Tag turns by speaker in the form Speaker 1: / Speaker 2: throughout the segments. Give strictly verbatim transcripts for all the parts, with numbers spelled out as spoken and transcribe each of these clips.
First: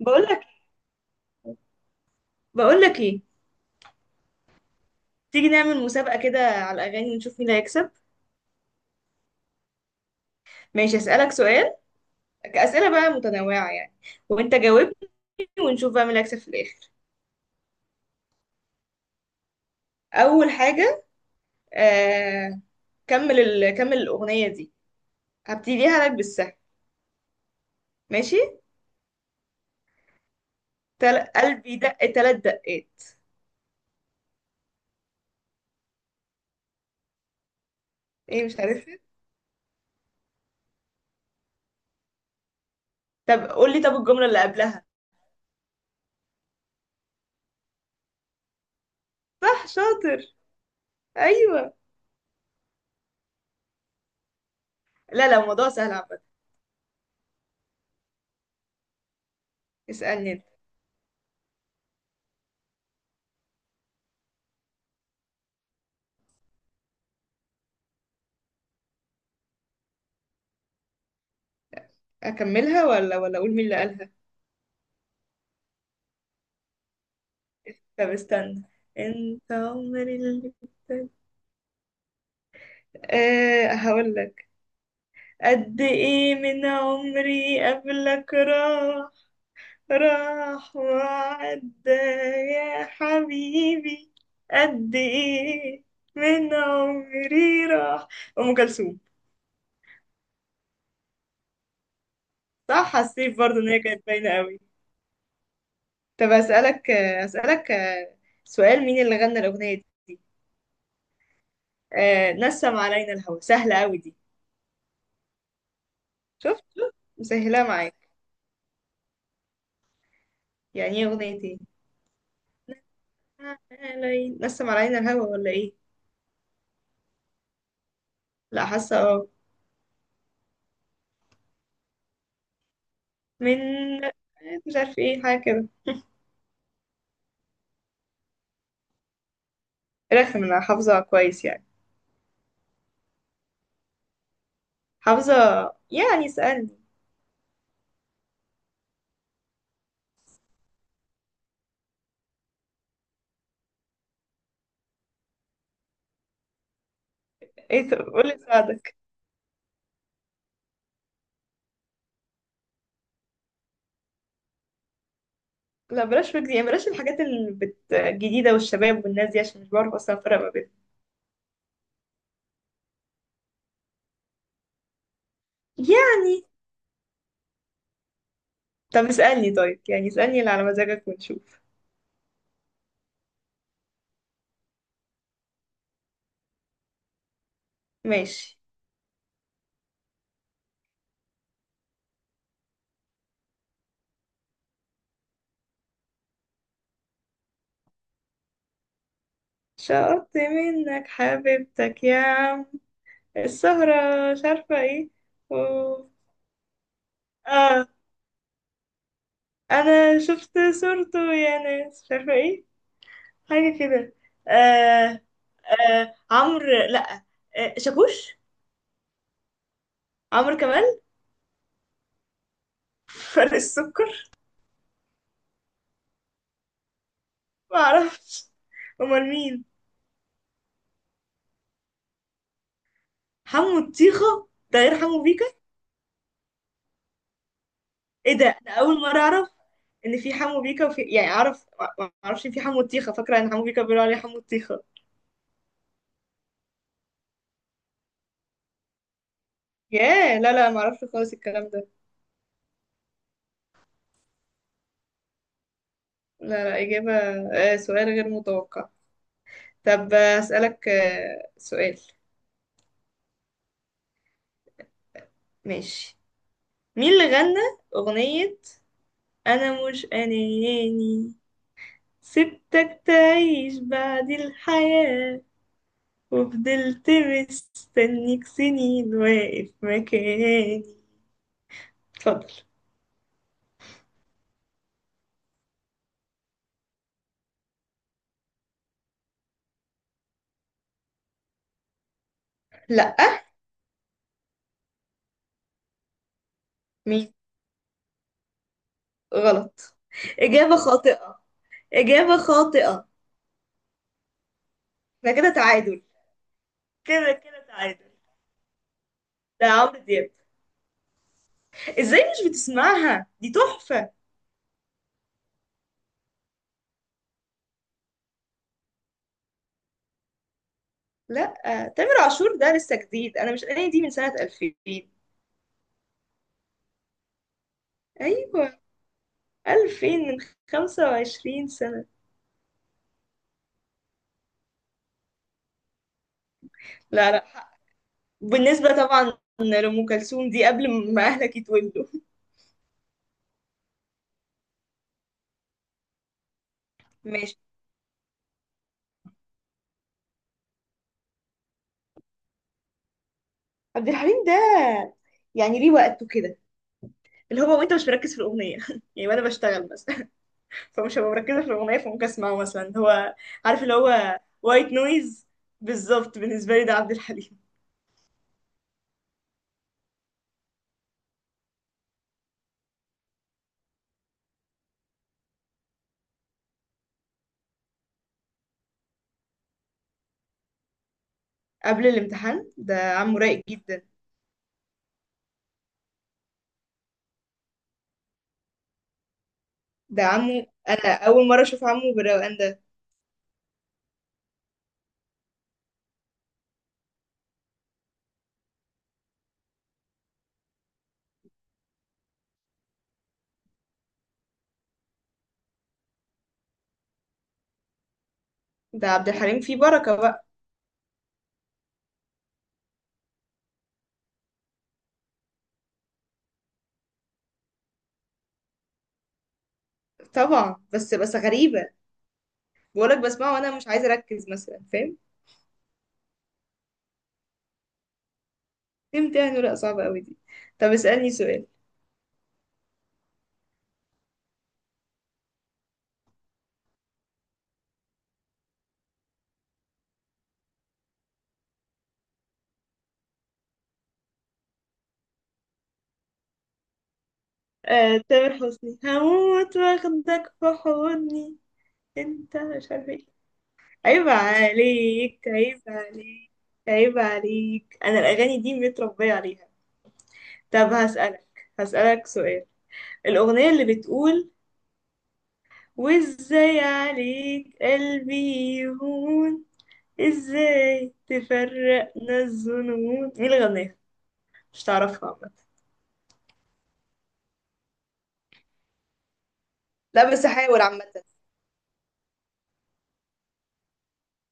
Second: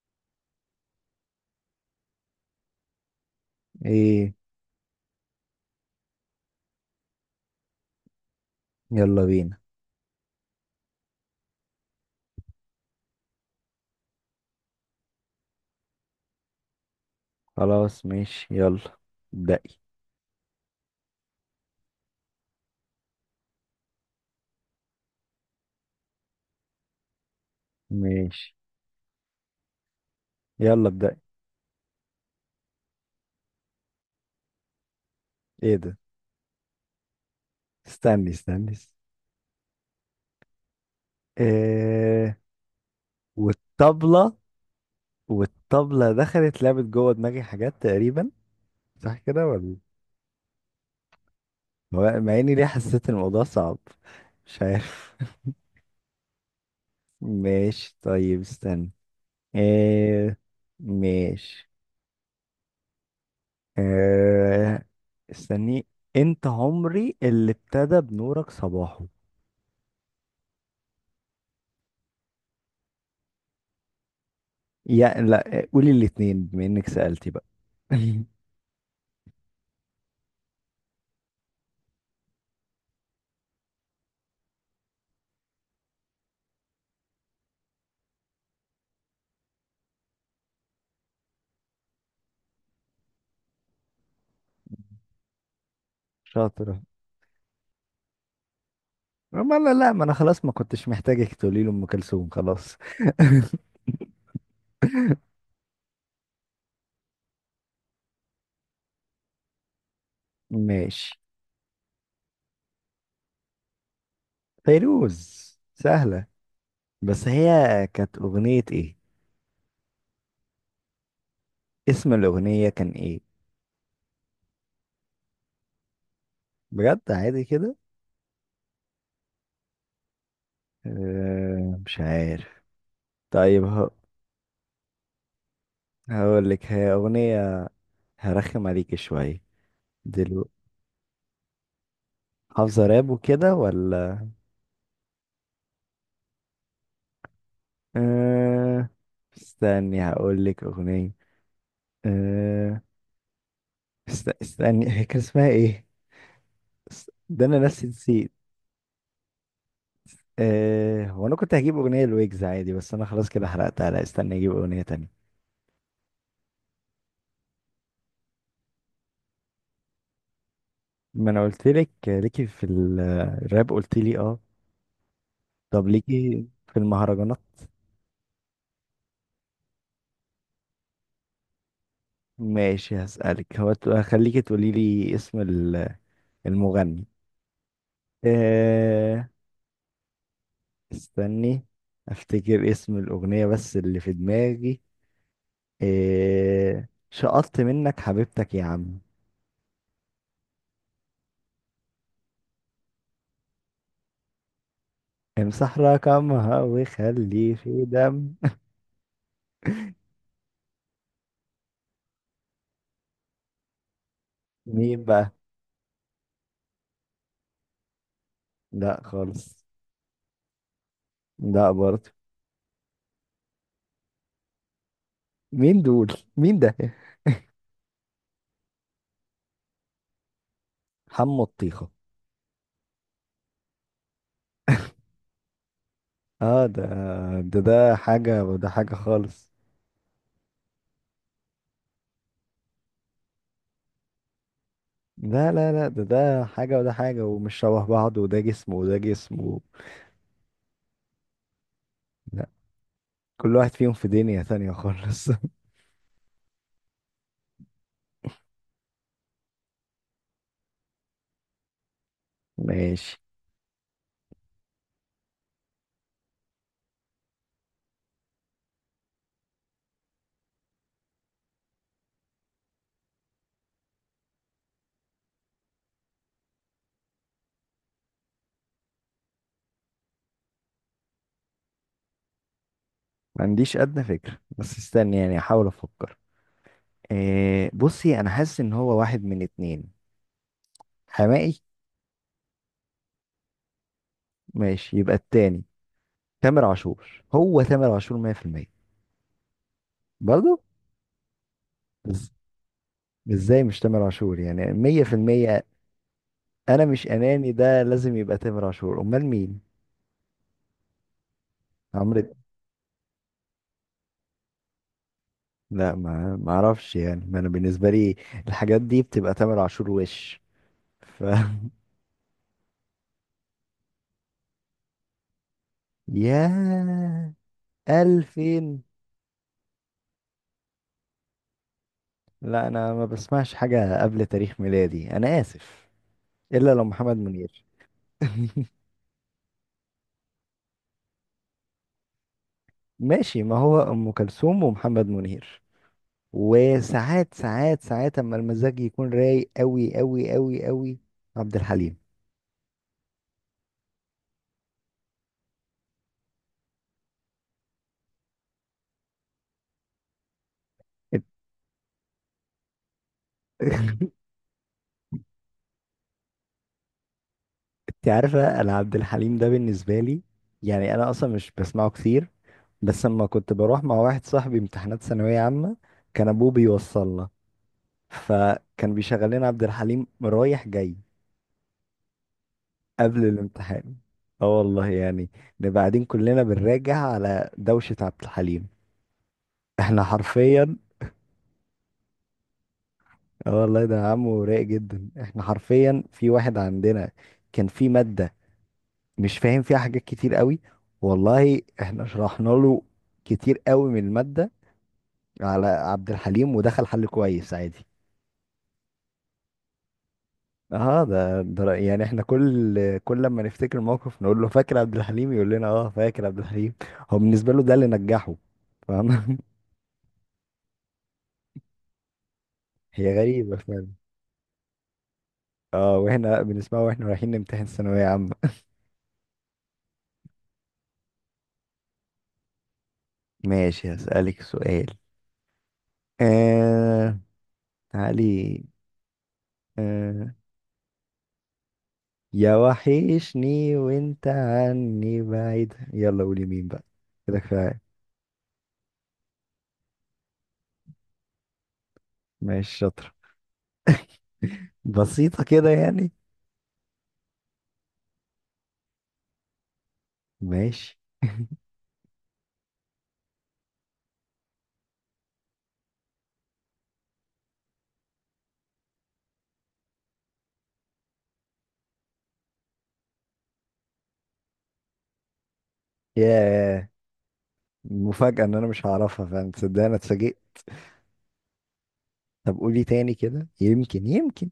Speaker 1: بقول لك بقول لك ايه؟
Speaker 2: ايه.
Speaker 1: تيجي نعمل مسابقة كده على الأغاني ونشوف مين اللي هيكسب.
Speaker 2: يلا بينا.
Speaker 1: ماشي، أسألك سؤال، أسئلة بقى متنوعة يعني، وأنت جاوبني ونشوف بقى مين اللي هيكسب في الآخر.
Speaker 2: خلاص ماشي يلا ابدأي.
Speaker 1: أول حاجة آه... كمل ال... كمل الأغنية دي، هبتديها لك بالسهل. ماشي،
Speaker 2: ماشي. يلا ابدأي.
Speaker 1: تل... قلبي دق تلات دقات.
Speaker 2: ايه ده؟ استني
Speaker 1: ايه، مش
Speaker 2: استني است-
Speaker 1: عارفة.
Speaker 2: إيه.
Speaker 1: طب قول لي، طب الجملة
Speaker 2: والطبلة
Speaker 1: اللي قبلها.
Speaker 2: والطبلة دخلت لعبت جوه دماغي حاجات تقريبا. صح كده
Speaker 1: صح
Speaker 2: ولا؟
Speaker 1: شاطر. أيوه.
Speaker 2: هو- مع اني ليه حسيت الموضوع صعب. مش عارف.
Speaker 1: لا لا الموضوع سهل عامة.
Speaker 2: ماشي طيب استني.
Speaker 1: اسألني
Speaker 2: إيه.
Speaker 1: أنت.
Speaker 2: ماشي. إيه. استني. انت عمري اللي ابتدى بنورك صباحه.
Speaker 1: أكملها ولا ولا أقول مين اللي قالها؟
Speaker 2: يا لا قولي الاتنين بما انك سألتي بقى.
Speaker 1: طب استنى، أنت عمري اللي، أه هقولك، قد ايه من عمري قبلك راح، راح وعدى يا حبيبي، قد ايه من
Speaker 2: شاطرة.
Speaker 1: عمري راح. ام كلثوم.
Speaker 2: ما لا لا، ما انا خلاص ما كنتش محتاجك تقولي له ام كلثوم، خلاص.
Speaker 1: صح، حسيت برضو ان هي كانت باينه قوي. طب اسالك آه، اسالك آه، سؤال، مين اللي غنى الاغنيه دي؟
Speaker 2: ماشي.
Speaker 1: أه، نسم علينا الهوى، سهله قوي دي.
Speaker 2: فيروز. سهلة.
Speaker 1: شفت شفت
Speaker 2: بس
Speaker 1: مسهلاه
Speaker 2: هي
Speaker 1: معاك.
Speaker 2: كانت اغنية ايه؟
Speaker 1: يعني ايه اغنيه ايه؟
Speaker 2: اسم الاغنية كان ايه؟
Speaker 1: علي- نسم علينا الهوى ولا ايه؟
Speaker 2: بجد عادي كده.
Speaker 1: لا حاسه اه.
Speaker 2: أه مش عارف. طيب هو.
Speaker 1: من، مش عارف ايه، حاجه كده.
Speaker 2: هقول لك هي اغنية. هرخم عليك شوية
Speaker 1: رخم،
Speaker 2: دلوقتي.
Speaker 1: انا حافظه كويس يعني.
Speaker 2: حافظة راب وكده ولا؟
Speaker 1: حافظه، يعني اسالني.
Speaker 2: أه. استني هقول لك اغنية. أه است- استني هي كان اسمها ايه؟ است- ده انا نفسي
Speaker 1: ايه، طب
Speaker 2: نسيت.
Speaker 1: قولي اساعدك.
Speaker 2: آه هو انا كنت هجيب اغنيه لويجز عادي، بس انا خلاص كده حرقتها. لا استني اجيب اغنيه تانية.
Speaker 1: لا بلاش فكرة، يعني بلاش الحاجات اللي بت- الجديده والشباب والناس دي عشان مش بعرف اصلا افرق ما بينهم.
Speaker 2: ما انا قلت لك ليكي في ال- الراب، قلت لي اه. طب ليكي
Speaker 1: يعني
Speaker 2: في المهرجانات؟
Speaker 1: طب اسالني، طيب يعني اسالني اللي على مزاجك ونشوف.
Speaker 2: ماشي هسألك. هو ت- هخليكي تقولي لي اسم ال- المغني.
Speaker 1: ماشي.
Speaker 2: آه. استني افتكر اسم الاغنيه بس اللي في دماغي. آه شقطت منك حبيبتك يا عم،
Speaker 1: شقطت منك حبيبتك يا عم، السهرة، مش عارفة ايه.
Speaker 2: امسح
Speaker 1: أوه.
Speaker 2: رقمها وخلي في
Speaker 1: اه،
Speaker 2: دم.
Speaker 1: انا شفت صورته يا ناس، مش عارفة ايه، حاجة كده.
Speaker 2: مين
Speaker 1: آه.
Speaker 2: بقى؟
Speaker 1: آه عمرو، لا، آه شاكوش.
Speaker 2: لا خالص.
Speaker 1: عمرو كمال.
Speaker 2: لا برضه.
Speaker 1: فرق السكر.
Speaker 2: مين دول؟ مين ده؟
Speaker 1: ما اعرفش. امال مين؟
Speaker 2: حمو الطيخة.
Speaker 1: حمو الطيخة ده غير حمو بيكا؟
Speaker 2: اه ده. ده ده
Speaker 1: ايه
Speaker 2: حاجة
Speaker 1: ده،
Speaker 2: وده
Speaker 1: ده
Speaker 2: حاجة
Speaker 1: اول مرة اعرف
Speaker 2: خالص.
Speaker 1: ان في حمو بيكا وفي، يعني اعرف، ما ما اعرفش إن في حمو الطيخة، فاكرة ان حمو بيكا بيقولوا عليه حمو الطيخة.
Speaker 2: لا لا لا، ده ده حاجة وده حاجة ومش شبه بعض وده جسم وده جسم و...
Speaker 1: ياه، لا لا ما اعرفش خالص الكلام ده.
Speaker 2: لا. كل واحد فيهم في دنيا تانية خالص.
Speaker 1: لا لا، اجابة. آه سؤال غير متوقع. طب آه، اسألك آه سؤال.
Speaker 2: ماشي.
Speaker 1: ماشي. مين اللي غنى اغنية انا مش اناني، سبتك تعيش بعد الحياة، وفضلت مستنيك سنين واقف مكاني؟ اتفضل.
Speaker 2: ما عنديش أدنى فكرة، بس استني يعني أحاول أفكر. إيه. بصي، أنا حاسس إن هو واحد من اتنين. حمائي.
Speaker 1: لأ.
Speaker 2: ماشي، يبقى التاني. تامر عاشور.
Speaker 1: مين؟
Speaker 2: هو تامر عاشور مئة في المئة.
Speaker 1: غلط.
Speaker 2: برضه.
Speaker 1: إجابة خاطئة،
Speaker 2: إز-
Speaker 1: إجابة خاطئة.
Speaker 2: ازاي مش تامر عاشور يعني
Speaker 1: ده كده
Speaker 2: مية في المية؟
Speaker 1: تعادل.
Speaker 2: انا مش
Speaker 1: كده
Speaker 2: اناني
Speaker 1: كده
Speaker 2: ده
Speaker 1: تعادل.
Speaker 2: لازم يبقى تامر عاشور، امال مين؟
Speaker 1: ده عمرو دياب.
Speaker 2: عمرو.
Speaker 1: ازاي مش بتسمعها، دي تحفة.
Speaker 2: لا، ما ما اعرفش يعني. ما انا بالنسبه لي الحاجات دي بتبقى تامر عاشور وش. ف
Speaker 1: لأ، تامر عاشور ده لسه جديد. أنا مش أنا دي من سنة ألفين.
Speaker 2: يا.
Speaker 1: أيوة،
Speaker 2: ألفين.
Speaker 1: ألفين، من خمس وعشرين سنة.
Speaker 2: لا انا ما بسمعش حاجه قبل تاريخ ميلادي، انا اسف. الا لو محمد
Speaker 1: لا لا،
Speaker 2: منير.
Speaker 1: وبالنسبة طبعا لأم كلثوم دي قبل ما أهلك يتولوا.
Speaker 2: ماشي. ما هو ام كلثوم ومحمد منير، وساعات
Speaker 1: ماشي.
Speaker 2: ساعات ساعات اما المزاج يكون رايق قوي قوي قوي قوي. عبد الحليم.
Speaker 1: عبد الحليم ده، يعني ليه وقته كده، اللي هو وانت مش مركز في الأغنية يعني، وأنا بشتغل بس فمش
Speaker 2: انت.
Speaker 1: هبقى مركزة في الأغنية فممكن أسمعه مثلا، هو عارف اللي هو وايت نويز، بالظبط بالنسبة لي ده عبد الحليم.
Speaker 2: إنت عارفه، انا عبد الحليم ده بالنسبه لي يعني انا اصلا مش بسمعه كتير. بس اما كنت بروح مع واحد صاحبي امتحانات ثانويه عامه، كان ابوه بيوصلنا فكان بيشغل لنا عبد الحليم رايح جاي.
Speaker 1: قبل الامتحان، ده
Speaker 2: قبل
Speaker 1: عمه رايق
Speaker 2: الامتحان.
Speaker 1: جدا.
Speaker 2: اه والله يعني نبقى قاعدين كلنا بنراجع على دوشه عبد الحليم. احنا
Speaker 1: ده عمه،
Speaker 2: حرفيا.
Speaker 1: أول مرة أشوف عمه بالروقان ده.
Speaker 2: اه والله، ده عمه رايق جدا. احنا حرفيا في واحد عندنا كان في مادة مش فاهم فيها حاجات كتير قوي، والله احنا شرحنا له كتير قوي من المادة على عبد الحليم ودخل حل كويس عادي.
Speaker 1: ده عبد الحليم فيه بركة بقى.
Speaker 2: اه ده, ده رأي- يعني احنا كل كل لما نفتكر موقف نقول له فاكر عبد الحليم، يقول لنا اه فاكر عبد الحليم. هو بالنسبة له ده اللي نجحه. فاهم؟
Speaker 1: طبعا، بس بس غريبة.
Speaker 2: هي
Speaker 1: بقولك بسمعه
Speaker 2: غريبة
Speaker 1: وأنا
Speaker 2: فعلا.
Speaker 1: مش عايزة أركز مثلا، فاهم.
Speaker 2: اه، واحنا بنسمعه واحنا رايحين نمتحن ثانوية عامة.
Speaker 1: تمتحن ورقة صعبة قوي دي. طب اسألني سؤال.
Speaker 2: ماشي هسألك سؤال. آه تعالي. آه يا وحشني وانت عني بعيد. يلا قولي مين بقى. كده كفاية.
Speaker 1: آه، تامر حسني، هموت واخدك في حضني، انت
Speaker 2: ماشي
Speaker 1: مش عارفة
Speaker 2: شاطر.
Speaker 1: ايه. عيب
Speaker 2: بسيطة
Speaker 1: عليك،
Speaker 2: كده
Speaker 1: عيب
Speaker 2: يعني.
Speaker 1: عليك، عيب عليك، انا الاغاني دي متربية عليها. طب
Speaker 2: ماشي.
Speaker 1: هسألك، هسألك سؤال. الأغنية اللي بتقول، وازاي عليك قلبي يهون، ازاي تفرقنا الظنون، مين اللي غناها؟ مش تعرفها عامة.
Speaker 2: يا مفاجأة ان انا مش هعرفها. فاهم؟ تصدق انا
Speaker 1: لا
Speaker 2: اتفاجئت.
Speaker 1: بس هحاول عامة.
Speaker 2: طب قولي تاني كده، يمكن يمكن.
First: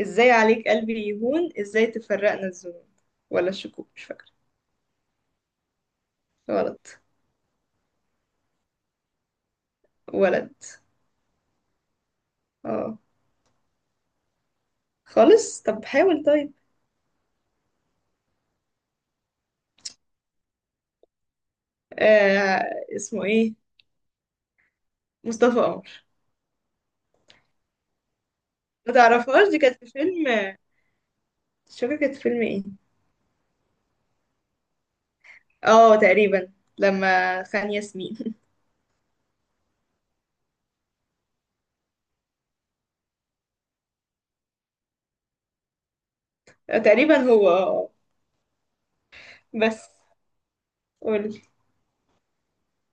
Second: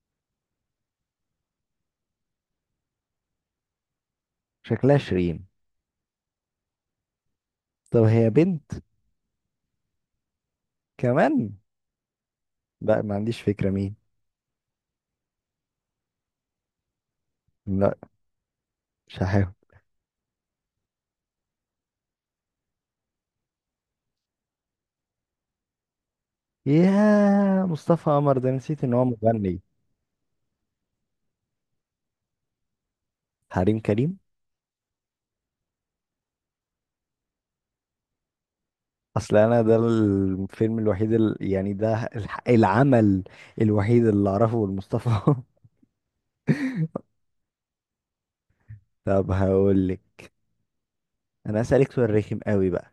Speaker 1: ازاي عليك قلبي يهون، ازاي تفرقنا الذنوب، ولا الشكوك، مش فاكرة.
Speaker 2: شكلها شيرين.
Speaker 1: غلط.
Speaker 2: طب هي بنت؟
Speaker 1: ولد.
Speaker 2: كمان.
Speaker 1: اه.
Speaker 2: لا ما عنديش فكرة مين.
Speaker 1: خالص، طب حاول طيب.
Speaker 2: لا مش هحاول.
Speaker 1: آه، اسمه ايه؟ مصطفى قمر.
Speaker 2: يا مصطفى قمر، ده نسيت
Speaker 1: ما
Speaker 2: ان هو
Speaker 1: تعرفهاش، دي
Speaker 2: مغني.
Speaker 1: كانت في فيلم، مش فاكرة كانت في فيلم ايه.
Speaker 2: حريم كريم.
Speaker 1: اه تقريبا، لما خان ياسمين.
Speaker 2: اصل انا ده الفيلم الوحيد ال... يعني ده الح- العمل الوحيد اللي اعرفه لمصطفى.
Speaker 1: تقريبا هو اه.
Speaker 2: طب هقول
Speaker 1: بس
Speaker 2: لك.
Speaker 1: قولي.
Speaker 2: انا اسالك سؤال رخم قوي بقى.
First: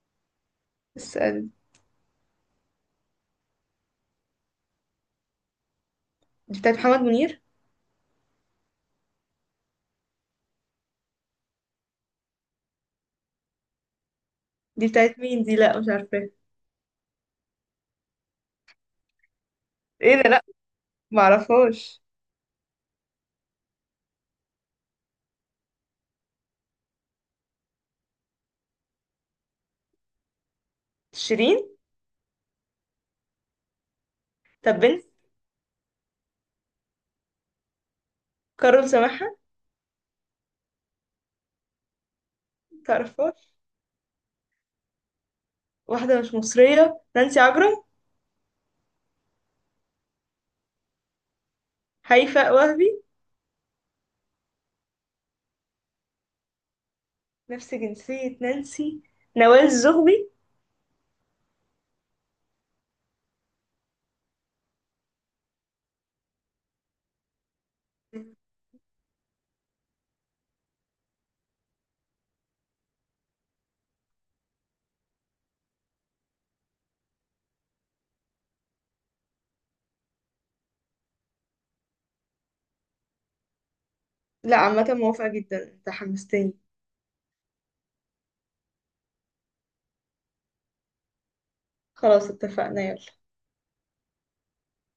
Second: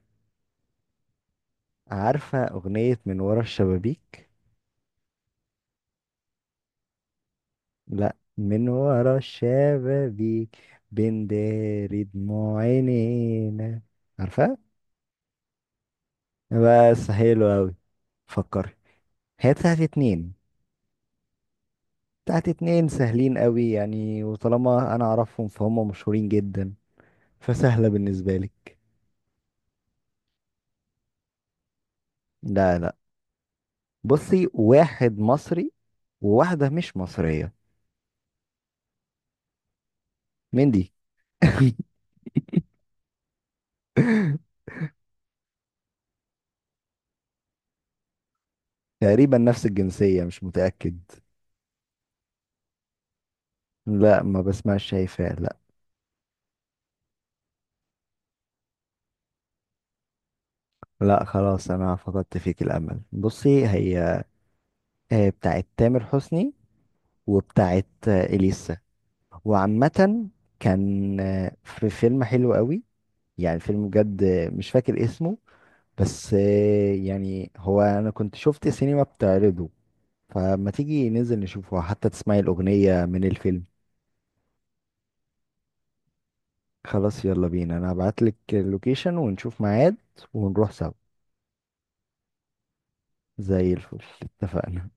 Speaker 1: اسأل.
Speaker 2: عارفه اغنيه من ورا الشبابيك؟
Speaker 1: دي بتاعت محمد منير؟
Speaker 2: لا، من ورا الشبابيك بنداري دموع عينينا. عارفه؟
Speaker 1: دي بتاعت مين دي، لا مش عارفة.
Speaker 2: بس حلو قوي. فكري. هي بتاعت
Speaker 1: ايه ده،
Speaker 2: اتنين.
Speaker 1: لا معرفهاش.
Speaker 2: بتاعت اتنين سهلين قوي يعني، وطالما انا اعرفهم فهم مشهورين جدا، فسهله بالنسبه لك.
Speaker 1: شيرين.
Speaker 2: لا لا. بصي
Speaker 1: طب بنت.
Speaker 2: واحد مصري وواحدة مش مصرية.
Speaker 1: كارول سماحة.
Speaker 2: مين دي؟
Speaker 1: تعرفهاش. واحدة مش مصرية، نانسي عجرم.
Speaker 2: تقريبا نفس الجنسية، مش متأكد.
Speaker 1: هيفاء وهبي.
Speaker 2: لا ما بسمعش. شايفة لا.
Speaker 1: نفس جنسية نانسي. نوال زغبي.
Speaker 2: لا خلاص، أنا فقدت فيك الأمل. بصي، هي آه، بتاعت تامر حسني، وبتاعت آه، إليسا. وعامة كان آه، في فيلم حلو قوي، يعني فيلم بجد آه، مش فاكر اسمه. بس آه، يعني هو أنا كنت شفت سينما بتعرضه، فما تيجي ننزل نشوفه حتى تسمعي الأغنية من الفيلم.
Speaker 1: لا عامة موافقة جدا، انت حمستني.
Speaker 2: خلاص يلا بينا، انا هبعتلك اللوكيشن ونشوف ميعاد ونروح سوا.
Speaker 1: خلاص اتفقنا يلا.
Speaker 2: زي الفل. اتفقنا.